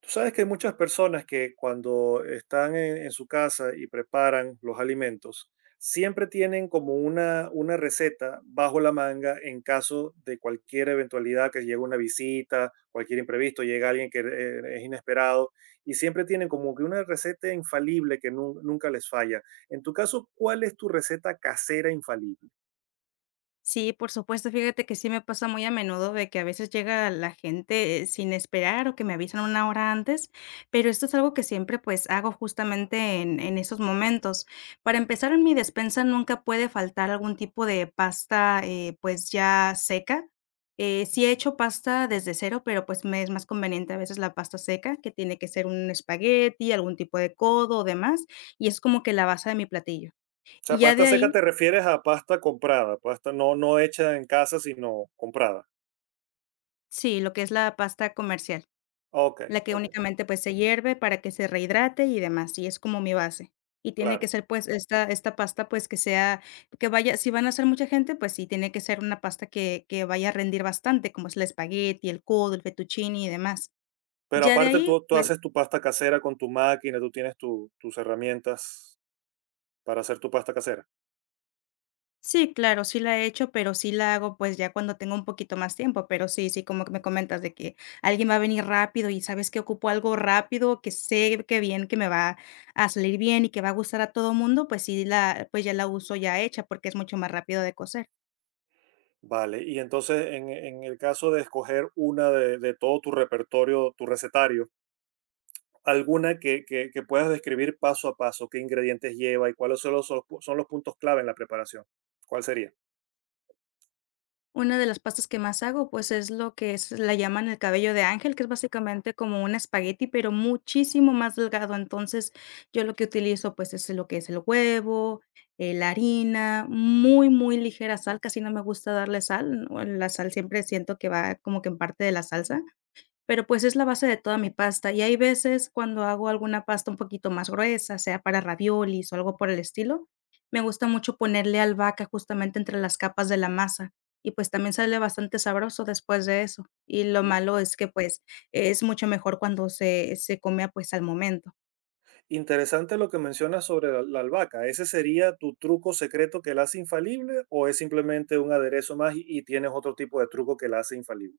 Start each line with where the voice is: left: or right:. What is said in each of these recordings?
right: Tú sabes que hay muchas personas que cuando están en su casa y preparan los alimentos, siempre tienen como una receta bajo la manga en caso de cualquier eventualidad, que llegue una visita, cualquier imprevisto, llega alguien que es inesperado, y siempre tienen como que una receta infalible que nunca les falla. En tu caso, ¿cuál es tu receta casera infalible?
left: Sí, por supuesto, fíjate que sí me pasa muy a menudo de que a veces llega la gente sin esperar o que me avisan una hora antes, pero esto es algo que siempre pues hago justamente en esos momentos. Para empezar, en mi despensa nunca puede faltar algún tipo de pasta pues ya seca. Sí he hecho pasta desde cero, pero pues me es más conveniente a veces la pasta seca, que tiene que ser un espagueti, algún tipo de codo o demás, y es como que la base de mi platillo.
right: O
left: Y
right: sea,
left: ya de
right: pasta seca
left: ahí,
right: te refieres a pasta comprada, pasta no hecha en casa, sino comprada.
left: sí, lo que es la pasta comercial.
right: Ok,
left: La que
right: ok,
left: únicamente, pues, se hierve para que se rehidrate y demás, y es como mi base. Y tiene que
right: claro.
left: ser, pues, esta pasta, pues, que sea, que vaya, si van a ser mucha gente, pues sí, tiene que ser una pasta que vaya a rendir bastante, como es el espagueti, el codo, el fettuccine y demás.
right: Pero
left: Ya de
right: aparte
left: ahí,
right: tú
left: pues,
right: haces tu pasta casera con tu máquina, tú tienes tus herramientas para hacer tu pasta casera.
left: sí, claro, sí la he hecho, pero sí la hago, pues, ya cuando tengo un poquito más tiempo, pero sí, sí, como que me comentas de que alguien va a venir rápido y sabes que ocupo algo rápido, que sé que bien, que me va a salir bien y que va a gustar a todo mundo, pues sí la, pues ya la uso ya hecha porque es mucho más rápido de coser.
right: Vale, y entonces en el caso de escoger una de todo tu repertorio, tu recetario, alguna que puedas describir paso a paso, qué ingredientes lleva y cuáles son son los son los puntos clave en la preparación. ¿Cuál sería?
left: Una de las pastas que más hago, pues, es lo que es, la llaman el cabello de ángel, que es básicamente como un espagueti, pero muchísimo más delgado. Entonces, yo lo que utilizo, pues, es lo que es el huevo, la harina, muy, muy ligera sal, casi no me gusta darle sal, o la sal siempre siento que va como que en parte de la salsa. Pero, pues, es la base de toda mi pasta, y hay veces cuando hago alguna pasta un poquito más gruesa, sea para raviolis o algo por el estilo, me gusta mucho ponerle albahaca justamente entre las capas de la masa, y, pues, también sale bastante sabroso después de eso. Y lo malo es que, pues, es mucho mejor cuando se come, pues, al momento.
right: Interesante lo que mencionas sobre la albahaca. ¿Ese sería tu truco secreto que la hace infalible o es simplemente un aderezo más y tienes otro tipo de truco que la hace infalible?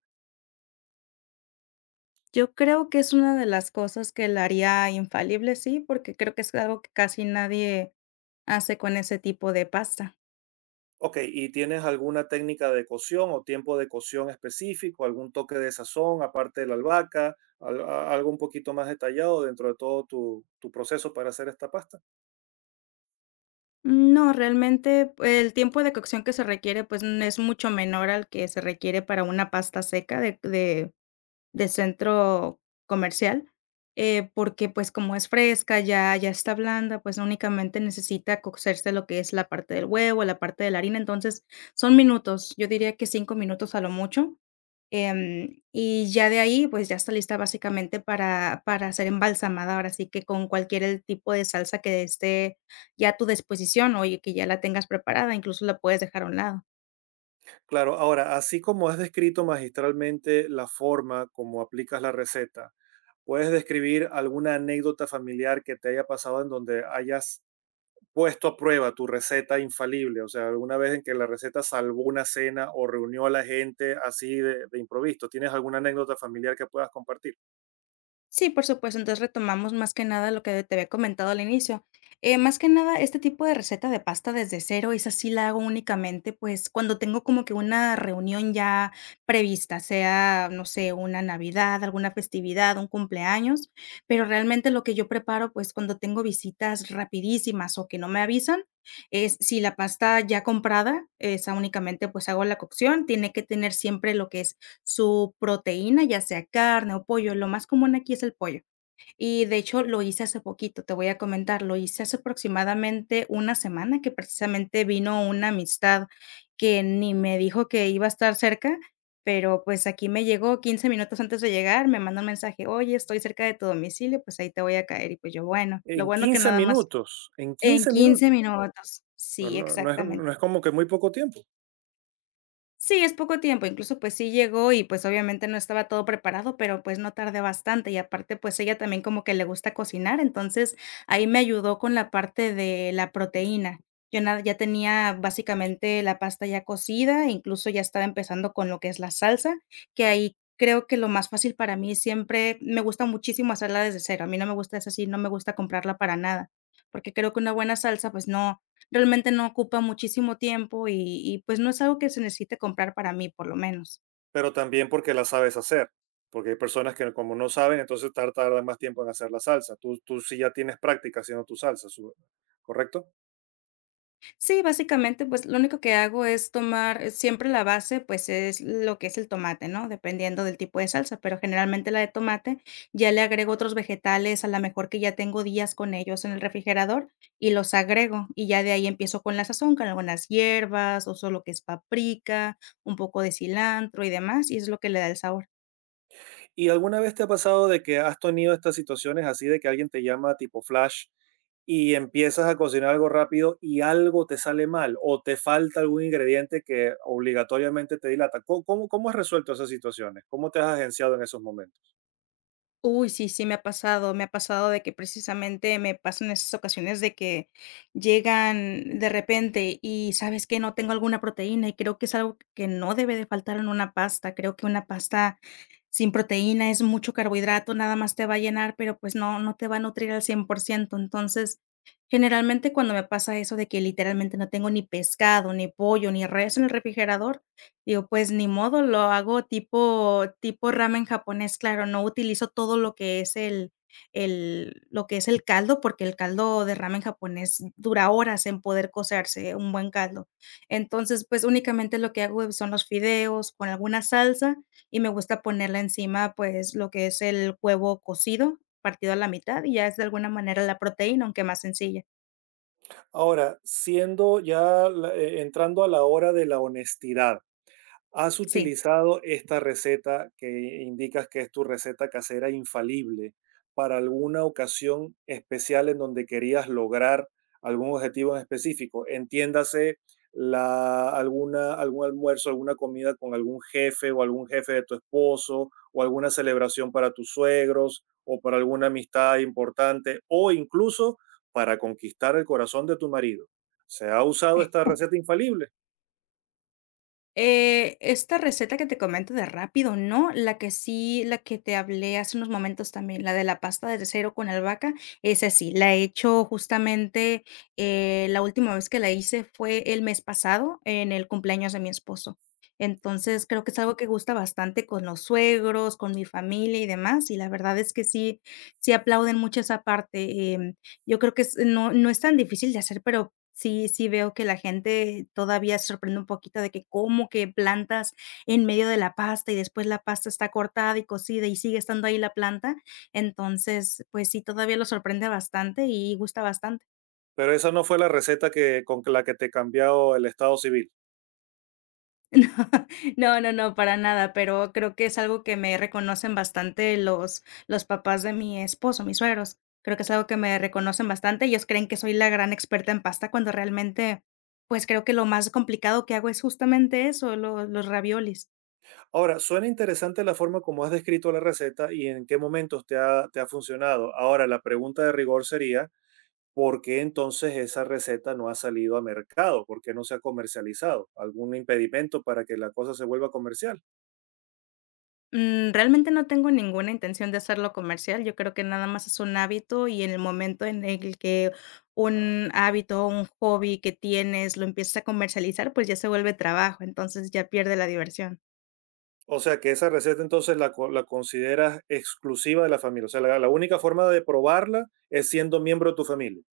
left: Yo creo que es una de las cosas que la haría infalible, sí, porque creo que es algo que casi nadie hace con ese tipo de pasta.
right: Ok, ¿y tienes alguna técnica de cocción o tiempo de cocción específico, algún toque de sazón aparte de la albahaca, algo un poquito más detallado dentro de todo tu proceso para hacer esta pasta?
left: No, realmente el tiempo de cocción que se requiere, pues, es mucho menor al que se requiere para una pasta seca de centro comercial, porque, pues, como es fresca, ya está blanda, pues, únicamente necesita cocerse lo que es la parte del huevo, la parte de la harina. Entonces, son minutos, yo diría que 5 minutos a lo mucho. Y ya de ahí, pues, ya está lista básicamente para ser embalsamada, ahora sí que con cualquier el tipo de salsa que esté ya a tu disposición, o y que ya la tengas preparada, incluso la puedes dejar a un lado.
right: Claro, ahora, así como has descrito magistralmente la forma como aplicas la receta, ¿puedes describir alguna anécdota familiar que te haya pasado en donde hayas puesto a prueba tu receta infalible? O sea, alguna vez en que la receta salvó una cena o reunió a la gente así de improviso. ¿Tienes alguna anécdota familiar que puedas compartir?
left: Sí, por supuesto. Entonces, retomamos más que nada lo que te había comentado al inicio. Más que nada, este tipo de receta de pasta desde cero, esa sí la hago únicamente, pues, cuando tengo como que una reunión ya prevista, sea, no sé, una Navidad, alguna festividad, un cumpleaños, pero realmente lo que yo preparo, pues, cuando tengo visitas rapidísimas o que no me avisan, es si la pasta ya comprada, esa únicamente, pues, hago la cocción, tiene que tener siempre lo que es su proteína, ya sea carne o pollo. Lo más común aquí es el pollo. Y de hecho lo hice hace poquito, te voy a comentar, lo hice hace aproximadamente una semana, que precisamente vino una amistad que ni me dijo que iba a estar cerca, pero pues aquí me llegó 15 minutos antes de llegar, me manda un mensaje: "Oye, estoy cerca de tu domicilio, pues ahí te voy a caer". Y pues yo, bueno, lo
right: En
left: bueno que
right: 15
left: nada más
right: minutos, en
left: en
right: quince
left: 15
right: minutos.
left: minutos. Sí,
right: No es, no
left: exactamente.
right: es como que muy poco tiempo,
left: Sí, es poco tiempo, incluso, pues, sí llegó y, pues, obviamente no estaba todo preparado, pero, pues, no tardé bastante, y aparte, pues, ella también como que le gusta cocinar, entonces, ahí me ayudó con la parte de la proteína. Yo na ya tenía básicamente la pasta ya cocida, e incluso ya estaba empezando con lo que es la salsa, que ahí creo que lo más fácil para mí, siempre me gusta muchísimo hacerla desde cero, a mí no me gusta, es así, no me gusta comprarla para nada, porque creo que una buena salsa, pues, no. Realmente no ocupa muchísimo tiempo y, pues, no es algo que se necesite comprar para mí, por lo menos.
right: pero también porque la sabes hacer. Porque hay personas que como no saben, entonces tardan más tiempo en hacer la salsa. Tú sí ya tienes práctica haciendo tu salsa, su- ¿correcto?
left: Sí, básicamente, pues, lo único que hago es tomar, siempre la base, pues, es lo que es el tomate, ¿no? Dependiendo del tipo de salsa, pero generalmente la de tomate, ya le agrego otros vegetales, a la mejor que ya tengo días con ellos en el refrigerador, y los agrego, y ya de ahí empiezo con la sazón, con algunas hierbas, o solo que es paprika, un poco de cilantro y demás, y es lo que le da el sabor.
right: ¿Y alguna vez te ha pasado de que has tenido estas situaciones así de que alguien te llama tipo flash y empiezas a cocinar algo rápido y algo te sale mal o te falta algún ingrediente que obligatoriamente te dilata? Cómo has resuelto esas situaciones? ¿Cómo te has agenciado en esos momentos?
left: Uy, sí, sí, me ha pasado de que precisamente me pasan esas ocasiones de que llegan de repente y sabes que no tengo alguna proteína y creo que es algo que no debe de faltar en una pasta. Creo que una pasta sin proteína es mucho carbohidrato, nada más te va a llenar, pero pues no, no te va a nutrir al 100%. Entonces, generalmente cuando me pasa eso de que literalmente no tengo ni pescado, ni pollo, ni res en el refrigerador, digo, pues ni modo, lo hago tipo ramen japonés, claro, no utilizo todo lo que es el lo que es el caldo, porque el caldo de ramen japonés dura horas en poder cocerse, un buen caldo. Entonces, pues, únicamente lo que hago son los fideos con alguna salsa y me gusta ponerle encima, pues, lo que es el huevo cocido, partido a la mitad, y ya es de alguna manera la proteína, aunque más sencilla.
right: Ahora, siendo ya entrando a la hora de la honestidad. ¿Has
left: Sí.
right: utilizado esta receta que indicas que es tu receta casera infalible para alguna ocasión especial en donde querías lograr algún objetivo en específico? Entiéndase, algún almuerzo, alguna comida con algún jefe o algún jefe de tu esposo o alguna celebración para tus suegros o para alguna amistad importante o incluso para conquistar el corazón de tu marido. ¿Se ha usado esta receta infalible?
left: Esta receta que te comento de rápido, no, la que sí, la que te hablé hace unos momentos también, la de la pasta de cero con albahaca, esa sí, la he hecho justamente, la última vez que la hice fue el mes pasado en el cumpleaños de mi esposo. Entonces, creo que es algo que gusta bastante con los suegros, con mi familia y demás, y la verdad es que sí, sí aplauden mucho esa parte. Yo creo que es, no es tan difícil de hacer, pero sí, sí veo que la gente todavía se sorprende un poquito de que cómo que plantas en medio de la pasta y después la pasta está cortada y cocida y sigue estando ahí la planta. Entonces, pues sí, todavía lo sorprende bastante y gusta bastante.
right: Pero esa no fue la receta que, con la que te cambió el estado civil.
left: No, no, no, para nada, pero creo que es algo que me reconocen bastante los papás de mi esposo, mis suegros. Creo que es algo que me reconocen bastante. Ellos creen que soy la gran experta en pasta cuando realmente, pues, creo que lo más complicado que hago es justamente eso, lo, los raviolis.
right: Ahora, suena interesante la forma como has descrito la receta y en qué momentos te ha funcionado. Ahora, la pregunta de rigor sería, ¿por qué entonces esa receta no ha salido a mercado? ¿Por qué no se ha comercializado? ¿Algún impedimento para que la cosa se vuelva comercial?
left: Realmente no tengo ninguna intención de hacerlo comercial. Yo creo que nada más es un hábito y en el momento en el que un hábito o un hobby que tienes lo empiezas a comercializar, pues, ya se vuelve trabajo, entonces ya pierde la diversión.
right: O sea, que esa receta entonces la consideras exclusiva de la familia. O sea, la única forma de probarla es siendo miembro de tu familia.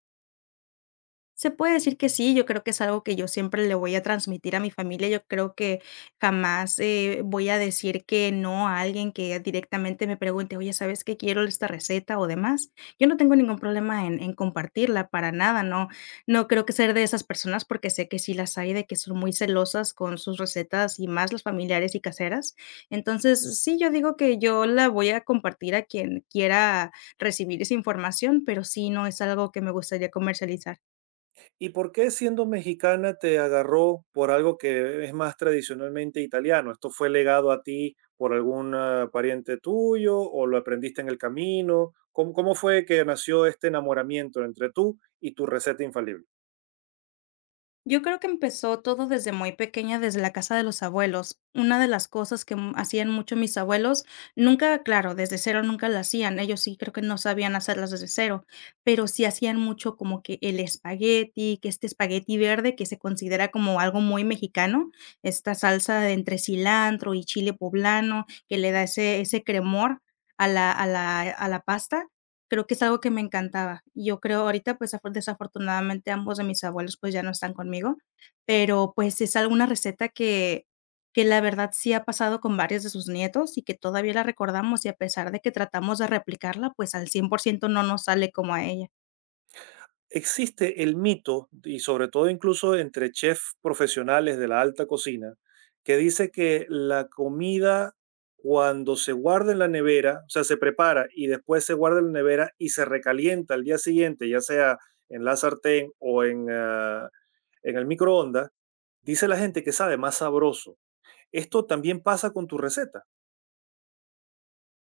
left: Se puede decir que sí, yo creo que es algo que yo siempre le voy a transmitir a mi familia. Yo creo que jamás, voy a decir que no a alguien que directamente me pregunte: "Oye, ¿sabes qué? Quiero esta receta o demás". Yo no tengo ningún problema en compartirla, para nada, no creo que ser de esas personas, porque sé que sí las hay, de que son muy celosas con sus recetas, y más las familiares y caseras. Entonces, sí, yo digo que yo la voy a compartir a quien quiera recibir esa información, pero sí, no es algo que me gustaría comercializar.
right: ¿Y por qué siendo mexicana te agarró por algo que es más tradicionalmente italiano? ¿Esto fue legado a ti por algún pariente tuyo o lo aprendiste en el camino? Cómo fue que nació este enamoramiento entre tú y tu receta infalible?
left: Yo creo que empezó todo desde muy pequeña, desde la casa de los abuelos. Una de las cosas que hacían mucho mis abuelos, nunca, claro, desde cero nunca la hacían, ellos sí creo que no sabían hacerlas desde cero, pero sí hacían mucho como que el espagueti, que este espagueti verde que se considera como algo muy mexicano, esta salsa de entre cilantro y chile poblano que le da ese, ese cremor a la, pasta. Creo que es algo que me encantaba. Y yo creo ahorita, pues, afor desafortunadamente, ambos de mis abuelos, pues, ya no están conmigo, pero, pues, es alguna receta que la verdad sí ha pasado con varios de sus nietos y que todavía la recordamos, y a pesar de que tratamos de replicarla, pues, al 100% no nos sale como a ella.
right: Existe el mito, y sobre todo incluso entre chefs profesionales de la alta cocina, que dice que la comida cuando se guarda en la nevera, o sea, se prepara y después se guarda en la nevera y se recalienta al día siguiente, ya sea en la sartén o en el microondas, dice la gente que sabe más sabroso. Esto también pasa con tu receta.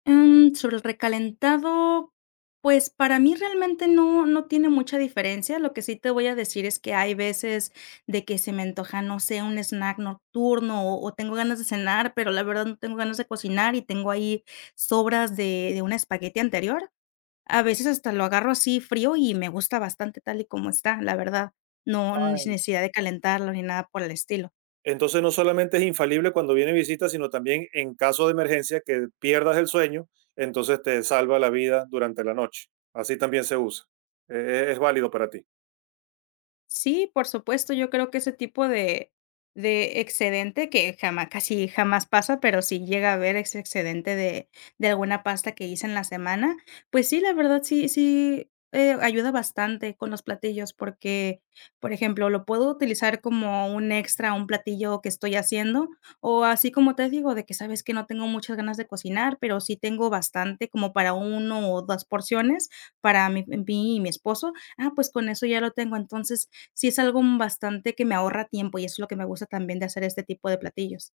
left: Sobre el recalentado, pues, para mí realmente no tiene mucha diferencia. Lo que sí te voy a decir es que hay veces de que se me antoja, no sé, un snack nocturno o tengo ganas de cenar, pero la verdad no tengo ganas de cocinar y tengo ahí sobras de un espagueti anterior. A veces hasta lo agarro así frío y me gusta bastante tal y como está, la verdad. No, ni sin necesidad de calentarlo ni nada por el estilo.
right: Entonces no solamente es infalible cuando viene visita, sino también en caso de emergencia que pierdas el sueño, entonces te salva la vida durante la noche. Así también se usa. Es válido para ti.
left: Sí, por supuesto, yo creo que ese tipo de excedente que jamás, casi jamás pasa, pero si llega a haber ese excedente de alguna pasta que hice en la semana, pues sí, la verdad sí, ayuda bastante con los platillos porque, por ejemplo, lo puedo utilizar como un extra a un platillo que estoy haciendo, o así como te digo, de que sabes que no tengo muchas ganas de cocinar, pero sí tengo bastante como para uno o 2 porciones para mi mí y mi esposo, pues con eso ya lo tengo. Entonces sí es algo bastante que me ahorra tiempo, y eso es lo que me gusta también de hacer este tipo de platillos.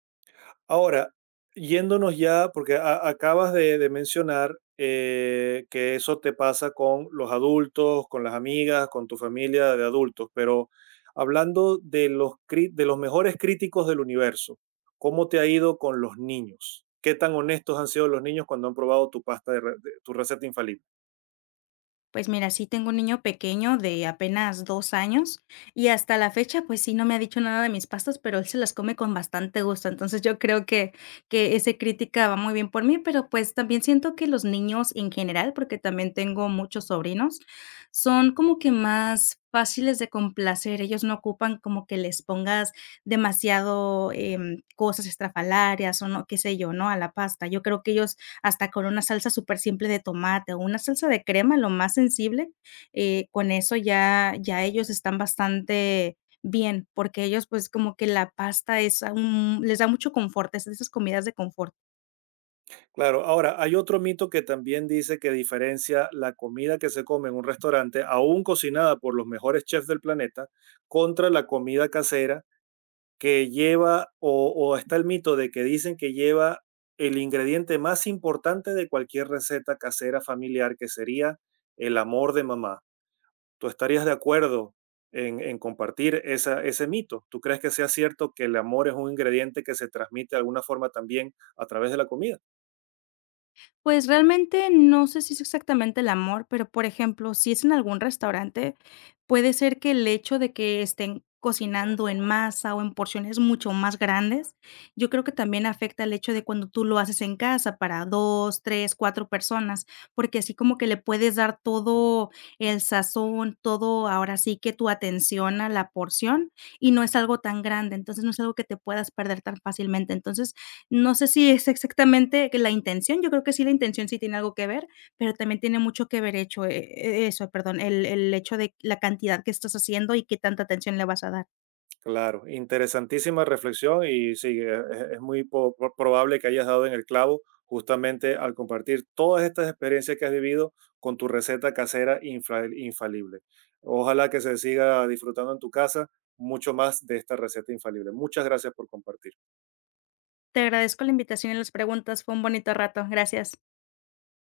right: Ahora, yéndonos ya, porque acabas de mencionar que eso te pasa con los adultos, con las amigas, con tu familia de adultos, pero hablando de los, de los mejores críticos del universo, ¿cómo te ha ido con los niños? ¿Qué tan honestos han sido los niños cuando han probado tu pasta tu receta infalible?
left: Pues mira, sí tengo un niño pequeño de apenas 2 años y hasta la fecha, pues sí, no me ha dicho nada de mis pastas, pero él se las come con bastante gusto. Entonces, yo creo que ese crítica va muy bien por mí, pero, pues, también siento que los niños en general, porque también tengo muchos sobrinos, son como que más fáciles de complacer. Ellos no ocupan como que les pongas demasiado, cosas estrafalarias o no qué sé yo, ¿no?, a la pasta. Yo creo que ellos hasta con una salsa súper simple de tomate o una salsa de crema, lo más sensible, con eso ya ellos están bastante bien, porque ellos, pues, como que la pasta es un les da mucho confort, es de esas comidas de confort.
right: Claro, ahora hay otro mito que también dice que diferencia la comida que se come en un restaurante, aún cocinada por los mejores chefs del planeta, contra la comida casera que lleva o está el mito de que dicen que lleva el ingrediente más importante de cualquier receta casera familiar, que sería el amor de mamá. ¿Tú estarías de acuerdo en compartir ese mito? ¿Tú crees que sea cierto que el amor es un ingrediente que se transmite de alguna forma también a través de la comida?
left: Pues, realmente no sé si es exactamente el amor, pero, por ejemplo, si es en algún restaurante, puede ser que el hecho de que estén cocinando en masa o en porciones mucho más grandes, yo creo que también afecta el hecho de cuando tú lo haces en casa para 2, 3, 4 personas, porque así como que le puedes dar todo el sazón, todo, ahora sí que tu atención a la porción, y no es algo tan grande, entonces, no es algo que te puedas perder tan fácilmente. Entonces no sé si es exactamente que la intención, yo creo que sí, la intención sí tiene algo que ver, pero también tiene mucho que ver hecho, eso, perdón, el hecho de la cantidad que estás haciendo y qué tanta atención le vas a dar.
right: Claro, interesantísima reflexión y sí, es muy probable que hayas dado en el clavo justamente al compartir todas estas experiencias que has vivido con tu receta casera infalible. Ojalá que se siga disfrutando en tu casa mucho más de esta receta infalible. Muchas gracias por compartir.
left: Te agradezco la invitación y las preguntas, fue un bonito rato. Gracias.